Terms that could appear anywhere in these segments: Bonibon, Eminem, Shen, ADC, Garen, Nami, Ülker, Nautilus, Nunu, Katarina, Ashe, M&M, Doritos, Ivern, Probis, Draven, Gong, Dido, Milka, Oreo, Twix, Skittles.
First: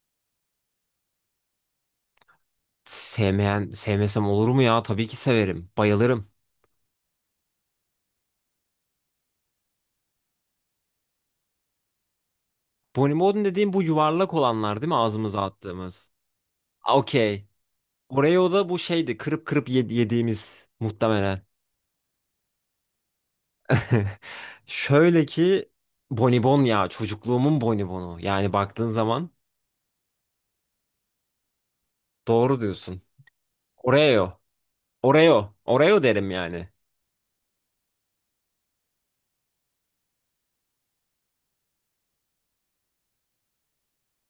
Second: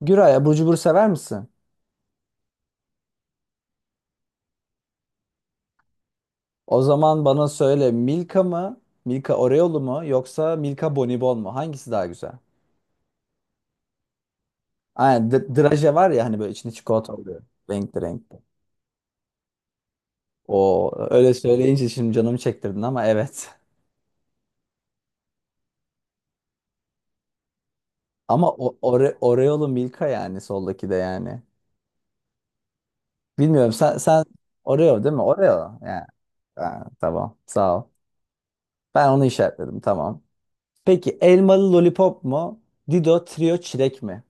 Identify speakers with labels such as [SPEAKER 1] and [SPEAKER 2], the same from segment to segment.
[SPEAKER 1] Güray, abur cubur sever misin?
[SPEAKER 2] Sevmeyen, sevmesem olur mu ya? Tabii ki severim. Bayılırım.
[SPEAKER 1] O zaman bana söyle, Milka mı, Milka Oreo'lu mu, yoksa Milka Bonibon mu? Hangisi daha güzel?
[SPEAKER 2] Bonibon dediğim bu yuvarlak olanlar değil mi
[SPEAKER 1] Aynen,
[SPEAKER 2] ağzımıza
[SPEAKER 1] draje var
[SPEAKER 2] attığımız?
[SPEAKER 1] ya hani, böyle içinde çikolata oluyor.
[SPEAKER 2] Okey.
[SPEAKER 1] Renkli renkli.
[SPEAKER 2] Oreo da bu şeydi kırıp kırıp yediğimiz
[SPEAKER 1] O öyle
[SPEAKER 2] muhtemelen.
[SPEAKER 1] söyleyince şimdi canımı çektirdin, ama evet.
[SPEAKER 2] Şöyle ki, Bonibon ya çocukluğumun Bonibonu.
[SPEAKER 1] Ama
[SPEAKER 2] Yani baktığın zaman
[SPEAKER 1] Oreo'lu Milka yani, soldaki de yani.
[SPEAKER 2] doğru diyorsun.
[SPEAKER 1] Bilmiyorum, sen
[SPEAKER 2] Oreo.
[SPEAKER 1] Oreo değil mi?
[SPEAKER 2] Oreo.
[SPEAKER 1] Oreo.
[SPEAKER 2] Oreo derim yani.
[SPEAKER 1] Ha, tamam, sağ ol. Ben onu işaretledim, tamam. Peki, elmalı lollipop mu, Dido trio çilek mi?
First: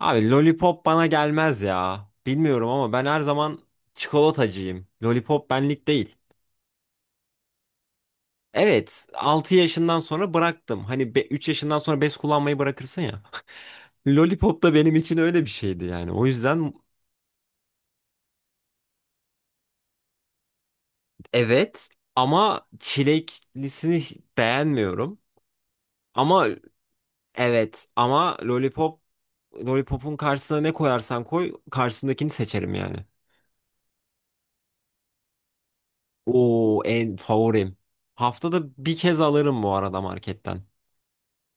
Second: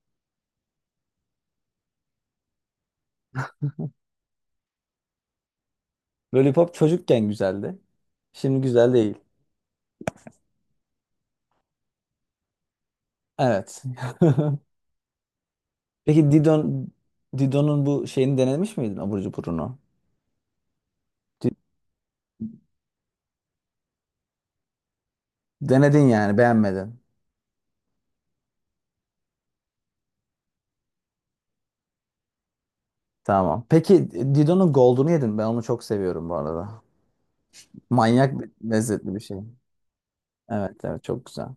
[SPEAKER 2] Abi Lollipop bana gelmez ya. Bilmiyorum ama ben her zaman çikolatacıyım. Lollipop benlik değil.
[SPEAKER 1] Lollipop çocukken güzeldi. Şimdi güzel
[SPEAKER 2] Evet,
[SPEAKER 1] değil.
[SPEAKER 2] 6 yaşından sonra bıraktım. Hani 3 yaşından sonra bez kullanmayı bırakırsın ya.
[SPEAKER 1] Evet.
[SPEAKER 2] Lollipop da benim için öyle bir şeydi yani. O
[SPEAKER 1] Peki,
[SPEAKER 2] yüzden
[SPEAKER 1] Didon'un bu şeyini denemiş miydin, abur cuburunu? Di-
[SPEAKER 2] evet, ama çileklisini beğenmiyorum.
[SPEAKER 1] Denedin yani,
[SPEAKER 2] Ama
[SPEAKER 1] beğenmedin.
[SPEAKER 2] evet ama Lollipop, Lollipop'un karşısına ne koyarsan koy karşısındakini seçerim yani.
[SPEAKER 1] Tamam. Peki, Didon'un Gold'unu yedin. Ben onu çok seviyorum bu arada.
[SPEAKER 2] Oo, en favorim.
[SPEAKER 1] Manyak
[SPEAKER 2] Haftada bir
[SPEAKER 1] lezzetli bir
[SPEAKER 2] kez
[SPEAKER 1] şey.
[SPEAKER 2] alırım bu arada marketten.
[SPEAKER 1] Evet, çok güzel.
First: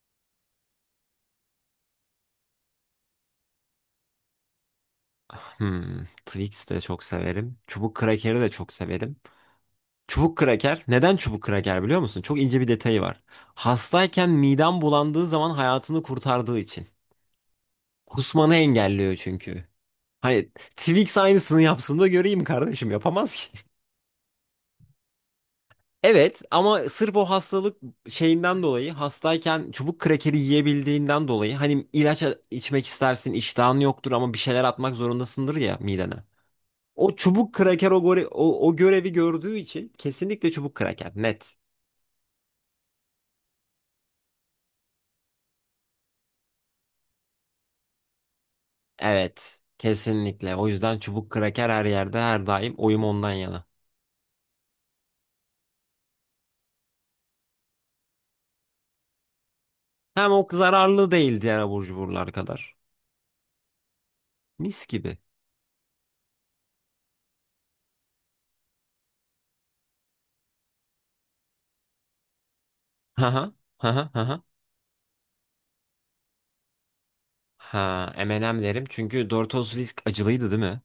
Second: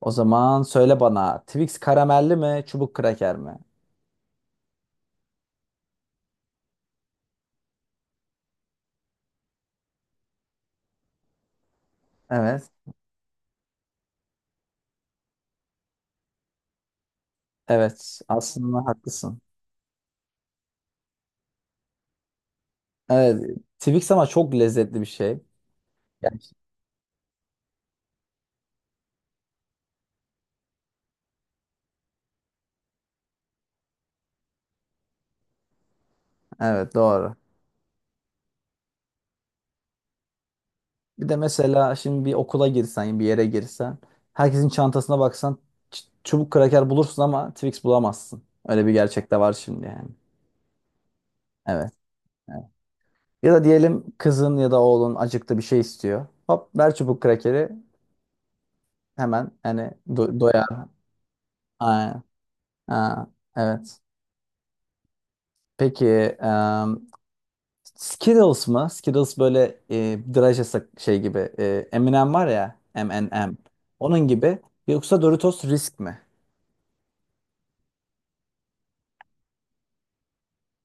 [SPEAKER 1] O zaman söyle bana, Twix karamelli mi, çubuk kraker mi?
[SPEAKER 2] Twix de çok severim. Çubuk krakeri de çok severim. Çubuk kraker. Neden çubuk kraker biliyor musun? Çok ince bir
[SPEAKER 1] Evet.
[SPEAKER 2] detayı var. Hastayken midem bulandığı zaman hayatını kurtardığı için.
[SPEAKER 1] Evet,
[SPEAKER 2] Kusmanı
[SPEAKER 1] aslında
[SPEAKER 2] engelliyor
[SPEAKER 1] haklısın.
[SPEAKER 2] çünkü. Hani Twix aynısını yapsın da göreyim, kardeşim yapamaz
[SPEAKER 1] Evet,
[SPEAKER 2] ki.
[SPEAKER 1] Twix ama çok lezzetli bir şey.
[SPEAKER 2] Evet
[SPEAKER 1] Gerçi-
[SPEAKER 2] ama sırf o hastalık şeyinden dolayı, hastayken çubuk krakeri yiyebildiğinden dolayı, hani ilaç içmek istersin, iştahın yoktur ama bir şeyler atmak zorundasındır ya midene.
[SPEAKER 1] Evet,
[SPEAKER 2] O
[SPEAKER 1] doğru.
[SPEAKER 2] çubuk kraker o görevi gördüğü için kesinlikle çubuk kraker,
[SPEAKER 1] Bir de
[SPEAKER 2] net.
[SPEAKER 1] mesela şimdi bir okula girsen, bir yere girsen, herkesin çantasına baksan, çubuk kraker bulursun ama Twix bulamazsın. Öyle bir gerçek de var
[SPEAKER 2] Evet,
[SPEAKER 1] şimdi yani.
[SPEAKER 2] kesinlikle. O yüzden çubuk kraker her
[SPEAKER 1] Evet,
[SPEAKER 2] yerde her
[SPEAKER 1] evet.
[SPEAKER 2] daim oyum ondan
[SPEAKER 1] Ya da
[SPEAKER 2] yana.
[SPEAKER 1] diyelim, kızın ya da oğlun acıktı, bir şey istiyor. Hop, ver çubuk krakeri hemen, hani
[SPEAKER 2] Hem o
[SPEAKER 1] doyar.
[SPEAKER 2] zararlı değil diğer abur
[SPEAKER 1] Aynen.
[SPEAKER 2] cuburlar kadar.
[SPEAKER 1] Ha, evet.
[SPEAKER 2] Mis gibi.
[SPEAKER 1] Peki, em, Skittles mı? Skittles böyle, draj şey gibi. M&M var ya,
[SPEAKER 2] Haha,
[SPEAKER 1] M&M.
[SPEAKER 2] haha,
[SPEAKER 1] Onun
[SPEAKER 2] haha.
[SPEAKER 1] gibi. Yoksa Doritos Risk mi?
[SPEAKER 2] Ha, M&M derim çünkü Doritos Risk acılıydı değil mi?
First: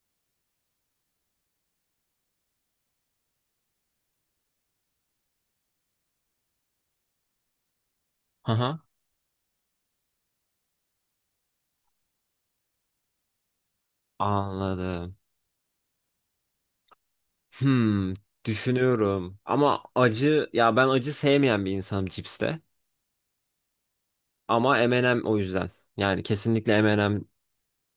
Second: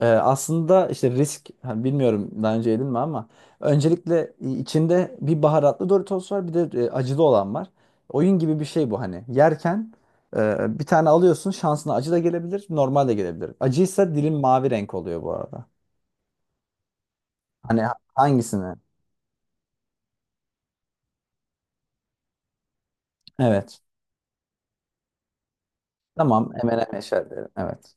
[SPEAKER 1] Aslında işte risk, hani bilmiyorum daha önce yedin mi ama öncelikle, içinde bir baharatlı Doritos var, bir de acılı olan var. Oyun gibi bir
[SPEAKER 2] Haha,
[SPEAKER 1] şey bu hani. Yerken bir tane alıyorsun, şansına acı da gelebilir, normal de gelebilir. Acıysa dilim mavi renk
[SPEAKER 2] anladım.
[SPEAKER 1] oluyor bu arada. Hani
[SPEAKER 2] Hmm,
[SPEAKER 1] hangisini?
[SPEAKER 2] düşünüyorum. Ama acı, ya ben acı sevmeyen bir insanım cipste.
[SPEAKER 1] Evet.
[SPEAKER 2] Ama M&M o yüzden. Yani
[SPEAKER 1] Tamam,
[SPEAKER 2] kesinlikle
[SPEAKER 1] M&M
[SPEAKER 2] M&M.
[SPEAKER 1] eşerleri. Evet.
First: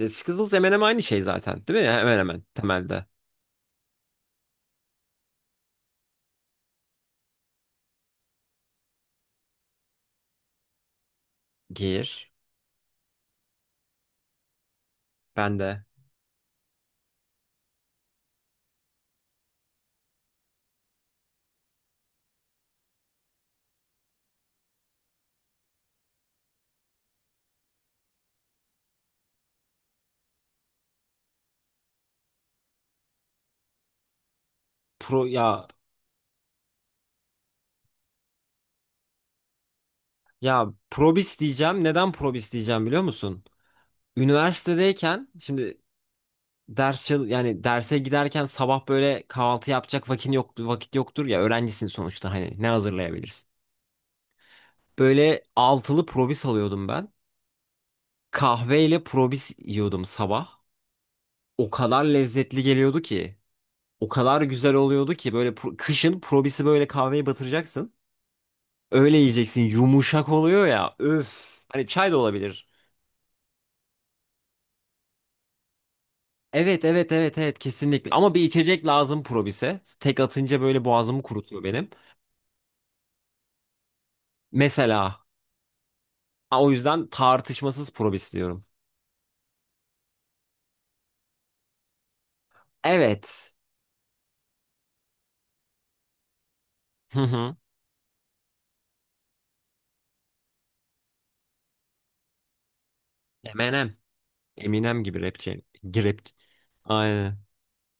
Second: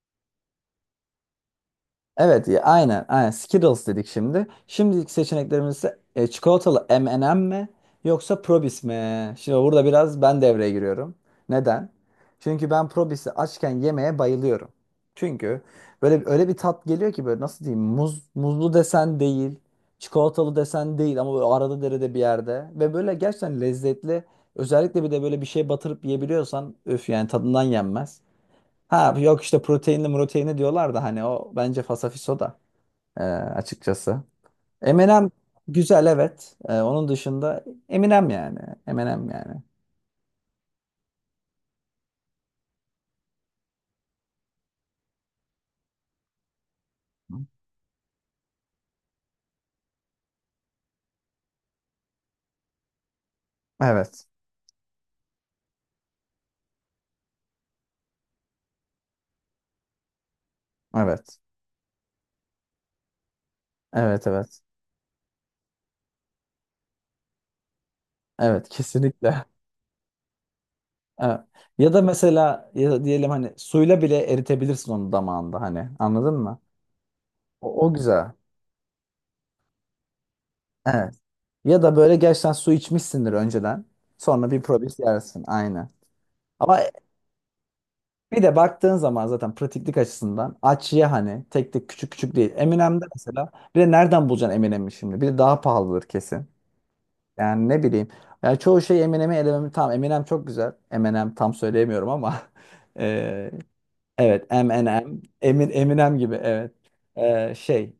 [SPEAKER 2] E, Skittles M&M aynı şey zaten, değil mi? Hemen hemen
[SPEAKER 1] Evet, ya, aynen,
[SPEAKER 2] temelde.
[SPEAKER 1] aynen. Skittles dedik şimdi. Şimdilik seçeneklerimizde çikolatalı M&M mi, yoksa Probis mi? Şimdi burada biraz ben devreye giriyorum. Neden?
[SPEAKER 2] Gir.
[SPEAKER 1] Çünkü ben Probis'i açken yemeye bayılıyorum.
[SPEAKER 2] Ben
[SPEAKER 1] Çünkü
[SPEAKER 2] de.
[SPEAKER 1] böyle öyle bir tat geliyor ki, böyle nasıl diyeyim? Muzlu desen değil, çikolatalı desen değil, ama böyle arada derede bir yerde, ve böyle gerçekten lezzetli. Özellikle bir de böyle bir şey batırıp yiyebiliyorsan, öf, yani tadından yenmez. Ha yok, işte proteinli proteinli diyorlar da, hani o bence fasafiso da, açıkçası.
[SPEAKER 2] Pro
[SPEAKER 1] Eminem
[SPEAKER 2] ya
[SPEAKER 1] güzel, evet. E, onun dışında Eminem yani. Eminem yani.
[SPEAKER 2] Ya probis diyeceğim. Neden probis diyeceğim biliyor musun? Üniversitedeyken şimdi, yani derse giderken sabah böyle kahvaltı yapacak vakit yoktu, vakit yoktur ya, öğrencisin sonuçta, hani ne hazırlayabilirsin?
[SPEAKER 1] Evet.
[SPEAKER 2] Böyle altılı probis alıyordum ben. Kahveyle probis yiyordum sabah.
[SPEAKER 1] Evet.
[SPEAKER 2] O kadar lezzetli geliyordu ki. O
[SPEAKER 1] Evet,
[SPEAKER 2] kadar
[SPEAKER 1] evet.
[SPEAKER 2] güzel oluyordu ki, böyle kışın probisi böyle kahveye batıracaksın.
[SPEAKER 1] Evet,
[SPEAKER 2] Öyle
[SPEAKER 1] kesinlikle.
[SPEAKER 2] yiyeceksin. Yumuşak oluyor ya. Öf.
[SPEAKER 1] Evet.
[SPEAKER 2] Hani
[SPEAKER 1] Ya da
[SPEAKER 2] çay da olabilir.
[SPEAKER 1] mesela, ya da diyelim, hani suyla bile eritebilirsin onu damağında, hani anladın mı?
[SPEAKER 2] Evet evet evet evet,
[SPEAKER 1] O
[SPEAKER 2] kesinlikle.
[SPEAKER 1] güzel.
[SPEAKER 2] Ama bir içecek lazım Probis'e. Tek atınca böyle
[SPEAKER 1] Evet.
[SPEAKER 2] boğazımı kurutuyor
[SPEAKER 1] Ya
[SPEAKER 2] benim.
[SPEAKER 1] da böyle gerçekten su içmişsindir önceden. Sonra bir probis
[SPEAKER 2] Mesela,
[SPEAKER 1] yersin. Aynen.
[SPEAKER 2] ha, o
[SPEAKER 1] Ama
[SPEAKER 2] yüzden tartışmasız Probis
[SPEAKER 1] bir de
[SPEAKER 2] diyorum.
[SPEAKER 1] baktığın zaman zaten pratiklik açısından, Açıya hani, tek tek küçük küçük değil. Eminem'de mesela,
[SPEAKER 2] Evet.
[SPEAKER 1] bir de nereden bulacaksın Eminem'i şimdi? Bir de daha pahalıdır kesin.
[SPEAKER 2] Hı hı.
[SPEAKER 1] Yani ne bileyim. Yani çoğu şey Eminem'i elememi, tam Eminem çok güzel. Eminem tam söyleyemiyorum ama eee,
[SPEAKER 2] Eminem.
[SPEAKER 1] evet,
[SPEAKER 2] Eminem gibi
[SPEAKER 1] Eminem,
[SPEAKER 2] rapçi.
[SPEAKER 1] Emin, Eminem
[SPEAKER 2] Girip.
[SPEAKER 1] gibi, evet.
[SPEAKER 2] Aynen.
[SPEAKER 1] Şey,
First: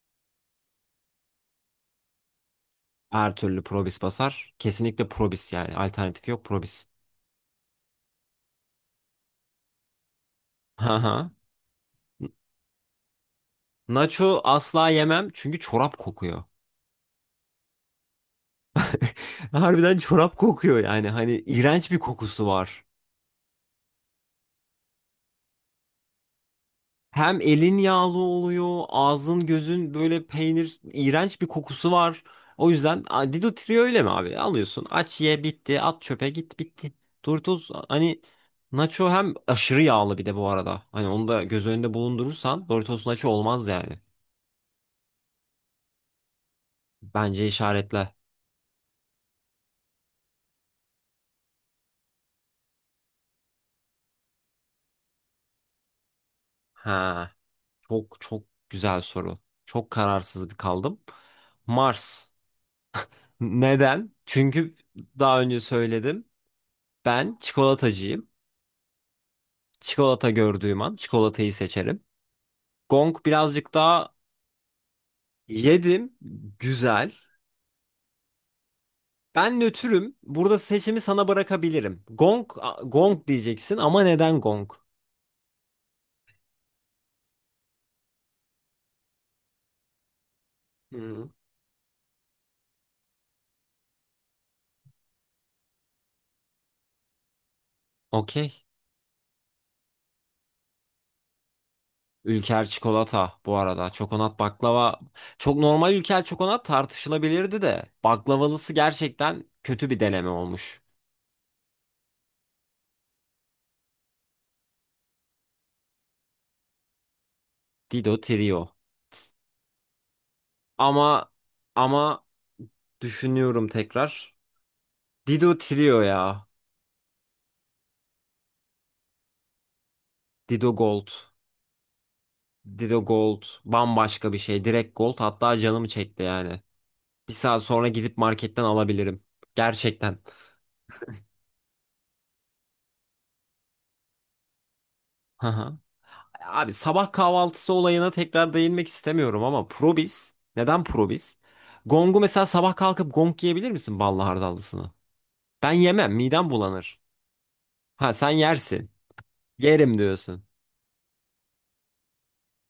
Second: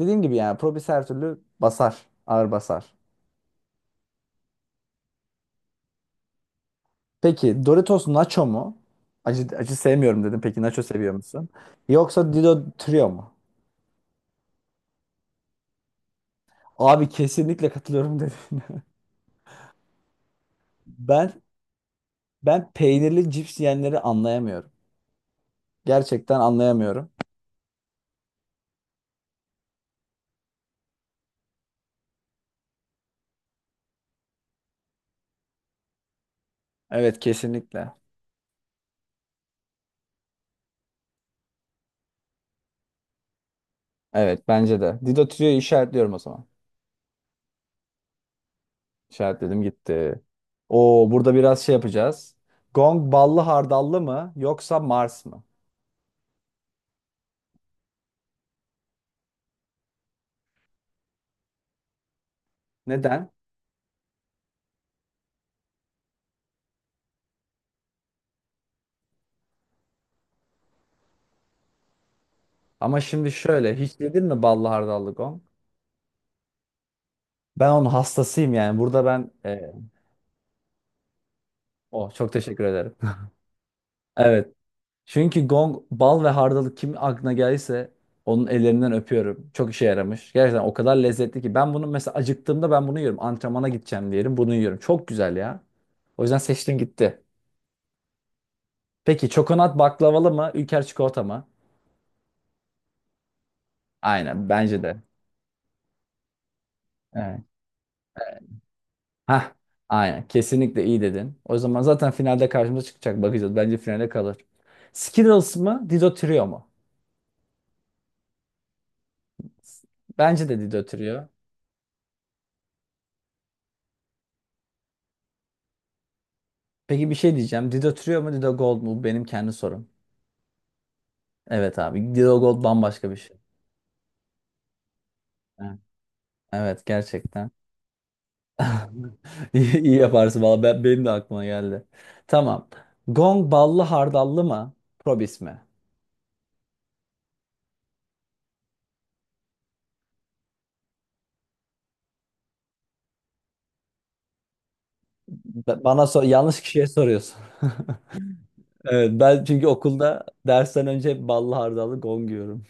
[SPEAKER 1] dediğim gibi yani, Probis her türlü basar. Ağır basar.
[SPEAKER 2] Her türlü Probis basar. Kesinlikle Probis yani. Alternatif yok, Probis.
[SPEAKER 1] Peki, Doritos Nacho mu? Acı sevmiyorum dedim. Peki, Nacho
[SPEAKER 2] Hı
[SPEAKER 1] seviyor
[SPEAKER 2] hı.
[SPEAKER 1] musun? Yoksa Dido Trio mu?
[SPEAKER 2] Nacho asla yemem çünkü çorap kokuyor.
[SPEAKER 1] Abi, kesinlikle katılıyorum dediğine.
[SPEAKER 2] Harbiden çorap kokuyor yani. Hani
[SPEAKER 1] Ben
[SPEAKER 2] iğrenç bir kokusu
[SPEAKER 1] ben
[SPEAKER 2] var.
[SPEAKER 1] peynirli cips yiyenleri anlayamıyorum. Gerçekten anlayamıyorum.
[SPEAKER 2] Hem elin yağlı oluyor, ağzın gözün böyle peynir, iğrenç bir kokusu var. O yüzden a, Dido Trio öyle mi abi? Alıyorsun, aç, ye, bitti, at çöpe, git, bitti.
[SPEAKER 1] Evet,
[SPEAKER 2] Doritos
[SPEAKER 1] kesinlikle.
[SPEAKER 2] hani Nacho hem aşırı yağlı bir de bu arada. Hani onu da göz önünde bulundurursan Doritos Nacho olmaz yani.
[SPEAKER 1] Evet, bence de. Dido Tüyo'yu işaretliyorum o zaman.
[SPEAKER 2] Bence işaretle.
[SPEAKER 1] İşaretledim gitti. Oo, burada biraz şey yapacağız. Gong ballı hardallı mı, yoksa Mars mı?
[SPEAKER 2] Ha, çok çok güzel soru. Çok kararsız bir kaldım. Mars.
[SPEAKER 1] Neden?
[SPEAKER 2] Neden? Çünkü daha önce söyledim. Ben çikolatacıyım. Çikolata gördüğüm an çikolatayı seçerim.
[SPEAKER 1] Ama
[SPEAKER 2] Gong
[SPEAKER 1] şimdi
[SPEAKER 2] birazcık
[SPEAKER 1] şöyle, hiç
[SPEAKER 2] daha
[SPEAKER 1] yedin mi ballı hardallı gong?
[SPEAKER 2] yedim. Güzel.
[SPEAKER 1] Ben onun hastasıyım yani. Burada ben,
[SPEAKER 2] Ben nötrüm. Burada seçimi sana bırakabilirim.
[SPEAKER 1] oh, çok
[SPEAKER 2] Gong,
[SPEAKER 1] teşekkür ederim.
[SPEAKER 2] gong diyeceksin ama neden
[SPEAKER 1] Evet.
[SPEAKER 2] gong?
[SPEAKER 1] Çünkü gong, bal ve hardalık kim aklına gelirse onun ellerinden öpüyorum. Çok işe yaramış. Gerçekten o kadar
[SPEAKER 2] Hı.
[SPEAKER 1] lezzetli ki. Ben bunu mesela acıktığımda ben bunu yiyorum. Antrenmana gideceğim diyelim, bunu yiyorum. Çok güzel ya. O yüzden seçtim gitti.
[SPEAKER 2] Okey.
[SPEAKER 1] Peki, çokonat baklavalı mı, Ülker çikolata mı?
[SPEAKER 2] Ülker çikolata bu arada. Çokonat
[SPEAKER 1] Aynen, bence
[SPEAKER 2] baklava.
[SPEAKER 1] de.
[SPEAKER 2] Çok normal, ülker çokonat
[SPEAKER 1] Evet.
[SPEAKER 2] tartışılabilirdi de. Baklavalısı gerçekten
[SPEAKER 1] Hah,
[SPEAKER 2] kötü bir
[SPEAKER 1] aynen,
[SPEAKER 2] deneme olmuş.
[SPEAKER 1] kesinlikle iyi dedin. O zaman zaten finalde karşımıza çıkacak, bakacağız. Bence finale kalır. Skittles mı, Dido Trio mu?
[SPEAKER 2] Dido Trio.
[SPEAKER 1] Bence de Dido Trio.
[SPEAKER 2] Ama ama düşünüyorum tekrar. Dido Trio ya.
[SPEAKER 1] Peki, bir şey diyeceğim. Dido Trio mu, Dido Gold mu? Bu benim kendi sorum.
[SPEAKER 2] Dido Gold.
[SPEAKER 1] Evet abi. Dilo Gold
[SPEAKER 2] Dido
[SPEAKER 1] bambaşka bir şey.
[SPEAKER 2] Gold bambaşka bir şey. Direkt Gold hatta
[SPEAKER 1] Ha,
[SPEAKER 2] canımı çekti yani.
[SPEAKER 1] evet,
[SPEAKER 2] Bir
[SPEAKER 1] gerçekten.
[SPEAKER 2] saat sonra gidip marketten alabilirim.
[SPEAKER 1] İyi, iyi
[SPEAKER 2] Gerçekten.
[SPEAKER 1] yaparsın valla. Benim de aklıma geldi. Tamam. Gong ballı hardallı mı, Probis
[SPEAKER 2] Hı
[SPEAKER 1] mi?
[SPEAKER 2] hı. Abi sabah kahvaltısı olayına tekrar değinmek istemiyorum ama Probis. Neden Probis? Gong'u mesela sabah kalkıp Gong yiyebilir misin, ballı hardallısını? Ben
[SPEAKER 1] Bana
[SPEAKER 2] yemem.
[SPEAKER 1] sor,
[SPEAKER 2] Midem
[SPEAKER 1] yanlış kişiye
[SPEAKER 2] bulanır.
[SPEAKER 1] soruyorsun.
[SPEAKER 2] Ha sen yersin.
[SPEAKER 1] Evet, ben çünkü
[SPEAKER 2] Yerim
[SPEAKER 1] okulda
[SPEAKER 2] diyorsun.
[SPEAKER 1] dersten önce hep ballı hardallı gong yiyorum.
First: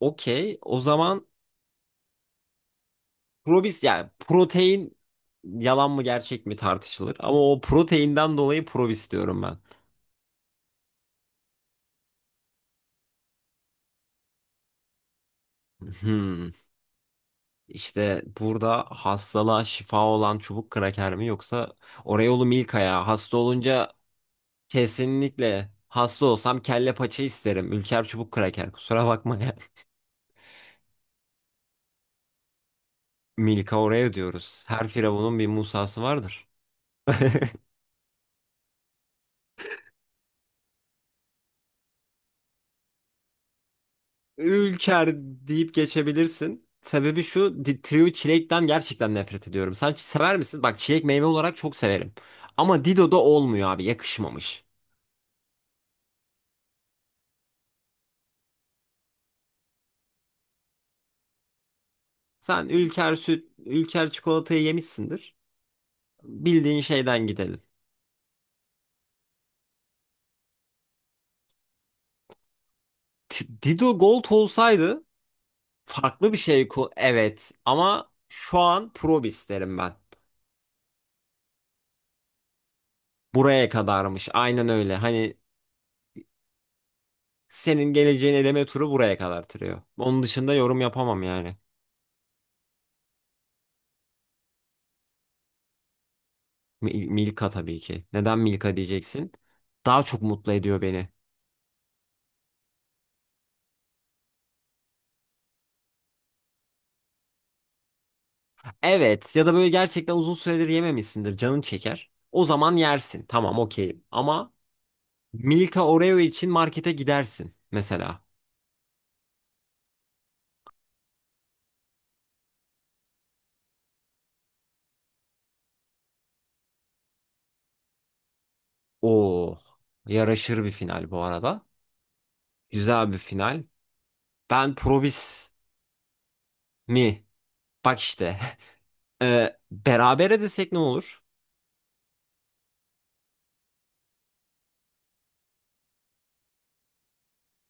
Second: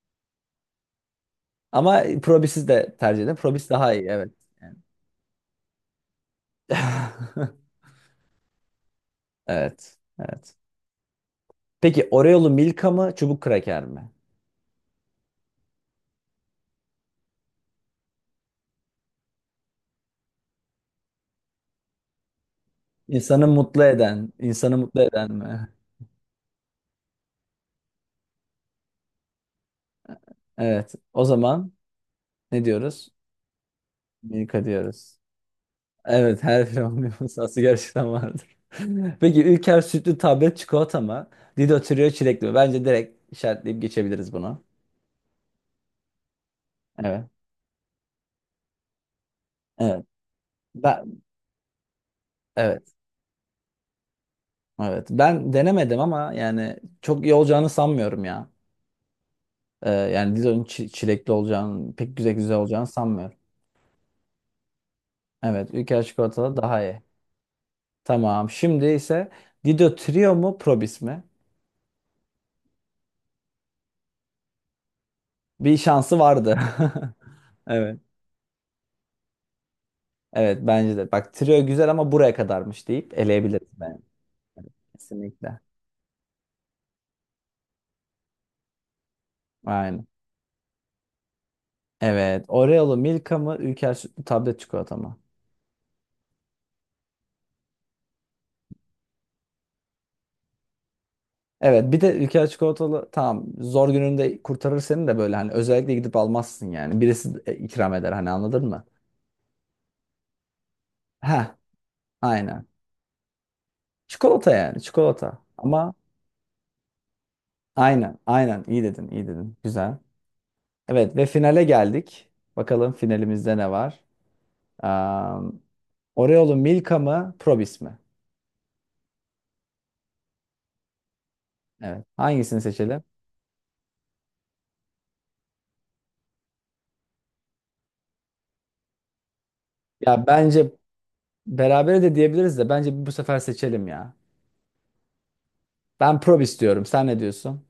[SPEAKER 2] Okey. O zaman
[SPEAKER 1] Ama probisi de tercih ederim. Probis
[SPEAKER 2] Probis,
[SPEAKER 1] daha iyi,
[SPEAKER 2] yani
[SPEAKER 1] evet. Yani.
[SPEAKER 2] protein yalan mı gerçek mi tartışılır. Ama o proteinden dolayı Probis diyorum ben.
[SPEAKER 1] Evet. Evet. Peki, Oreo'lu Milka mı, çubuk kraker mi?
[SPEAKER 2] Hmm. İşte burada hastalığa şifa olan çubuk kraker mi, yoksa Oreo'lu Milka ya. Hasta
[SPEAKER 1] İnsanı mutlu
[SPEAKER 2] olunca,
[SPEAKER 1] eden, insanı mutlu eden mi?
[SPEAKER 2] kesinlikle hasta olsam kelle paça isterim. Ülker çubuk kraker, kusura bakma ya.
[SPEAKER 1] Evet. O zaman ne diyoruz?
[SPEAKER 2] Milka Oreo
[SPEAKER 1] Milka
[SPEAKER 2] diyoruz. Her
[SPEAKER 1] diyoruz.
[SPEAKER 2] firavunun bir Musa'sı
[SPEAKER 1] Evet,
[SPEAKER 2] vardır.
[SPEAKER 1] her firmanın bir masası gerçekten vardır. Peki, Ülker sütlü tablet çikolata mı, Dido Trio çilekli mi? Bence direkt işaretleyip geçebiliriz bunu.
[SPEAKER 2] Ülker deyip geçebilirsin. Sebebi
[SPEAKER 1] Evet.
[SPEAKER 2] şu, Trio çilekten gerçekten nefret ediyorum. Sen
[SPEAKER 1] Evet.
[SPEAKER 2] sever misin? Bak çilek
[SPEAKER 1] Ben,
[SPEAKER 2] meyve olarak çok severim. Ama
[SPEAKER 1] evet.
[SPEAKER 2] Dido'da olmuyor abi, yakışmamış.
[SPEAKER 1] Evet. Ben denemedim ama yani çok iyi olacağını sanmıyorum ya. Yani Dido'nun çilekli olacağını, pek güzel güzel
[SPEAKER 2] Sen
[SPEAKER 1] olacağını
[SPEAKER 2] Ülker
[SPEAKER 1] sanmıyorum.
[SPEAKER 2] süt, Ülker çikolatayı yemişsindir.
[SPEAKER 1] Evet. Ülker çikolatalı
[SPEAKER 2] Bildiğin
[SPEAKER 1] daha iyi.
[SPEAKER 2] şeyden gidelim.
[SPEAKER 1] Tamam. Şimdi ise Dido Trio mu, Probis mi?
[SPEAKER 2] Dido Gold olsaydı
[SPEAKER 1] Bir şansı
[SPEAKER 2] farklı bir
[SPEAKER 1] vardı.
[SPEAKER 2] şey evet,
[SPEAKER 1] Evet.
[SPEAKER 2] ama şu an Probis derim ben.
[SPEAKER 1] Evet, bence de. Bak, trio güzel ama buraya kadarmış deyip eleyebiliriz
[SPEAKER 2] Buraya
[SPEAKER 1] ben.
[SPEAKER 2] kadarmış. Aynen
[SPEAKER 1] Evet,
[SPEAKER 2] öyle. Hani
[SPEAKER 1] kesinlikle.
[SPEAKER 2] senin geleceğin eleme turu buraya kadar tırıyor.
[SPEAKER 1] Aynen.
[SPEAKER 2] Onun dışında yorum yapamam yani.
[SPEAKER 1] Evet. Oreo'lu Milka mı, Ülker sütlü tablet çikolata mı?
[SPEAKER 2] Milka tabii ki. Neden Milka diyeceksin? Daha çok mutlu ediyor beni.
[SPEAKER 1] Evet, bir de Ülker çikolatalı, tamam, zor gününde kurtarır seni de, böyle hani özellikle gidip almazsın yani. Birisi de ikram eder, hani anladın mı?
[SPEAKER 2] Evet, ya da böyle gerçekten uzun süredir yememişsindir.
[SPEAKER 1] Ha,
[SPEAKER 2] Canın çeker. O
[SPEAKER 1] aynen.
[SPEAKER 2] zaman yersin. Tamam, okeyim.
[SPEAKER 1] Çikolata
[SPEAKER 2] Ama
[SPEAKER 1] yani, çikolata.
[SPEAKER 2] Milka
[SPEAKER 1] Ama
[SPEAKER 2] Oreo için markete gidersin
[SPEAKER 1] aynen,
[SPEAKER 2] mesela.
[SPEAKER 1] aynen, iyi dedin, iyi dedin. Güzel. Evet, ve finale geldik. Bakalım finalimizde ne var? Um, Oreo'lu Milka mı, Probis mi?
[SPEAKER 2] O yaraşır bir final bu arada.
[SPEAKER 1] Evet. Hangisini seçelim?
[SPEAKER 2] Güzel bir final. Ben Probis mi? Bak işte.
[SPEAKER 1] Ya
[SPEAKER 2] Berabere
[SPEAKER 1] bence
[SPEAKER 2] desek ne olur?
[SPEAKER 1] berabere de diyebiliriz de, bence bu sefer seçelim ya. Ben Probis diyorum. Sen ne diyorsun?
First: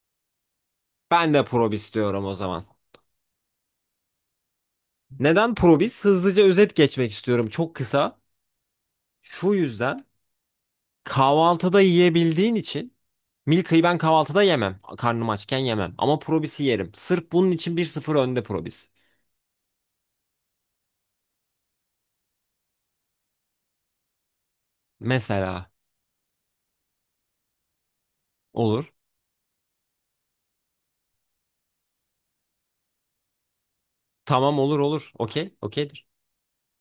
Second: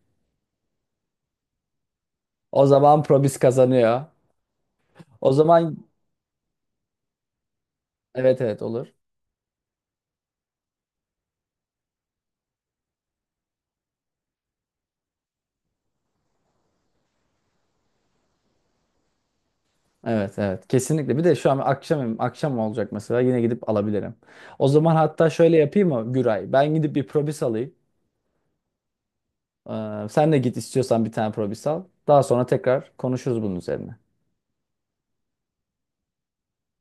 [SPEAKER 2] Ben de Probis diyorum o zaman.
[SPEAKER 1] O zaman Probis kazanıyor. O
[SPEAKER 2] Neden
[SPEAKER 1] zaman
[SPEAKER 2] Probis? Hızlıca özet geçmek istiyorum. Çok kısa.
[SPEAKER 1] evet, evet, olur.
[SPEAKER 2] Şu yüzden kahvaltıda yiyebildiğin için, Milka'yı ben kahvaltıda yemem. Karnım açken yemem. Ama Probis'i yerim. Sırf bunun için 1-0 önde Probis.
[SPEAKER 1] Evet, evet, kesinlikle. Bir de şu an akşam akşam olacak mesela, yine gidip alabilirim. O zaman hatta şöyle
[SPEAKER 2] Mesela.
[SPEAKER 1] yapayım mı Güray? Ben gidip bir Probis alayım.
[SPEAKER 2] Olur.
[SPEAKER 1] Sen de git istiyorsan bir tane Probis al. Daha sonra tekrar konuşuruz bunun üzerine.
[SPEAKER 2] Tamam, olur olur. Okey. Okeydir.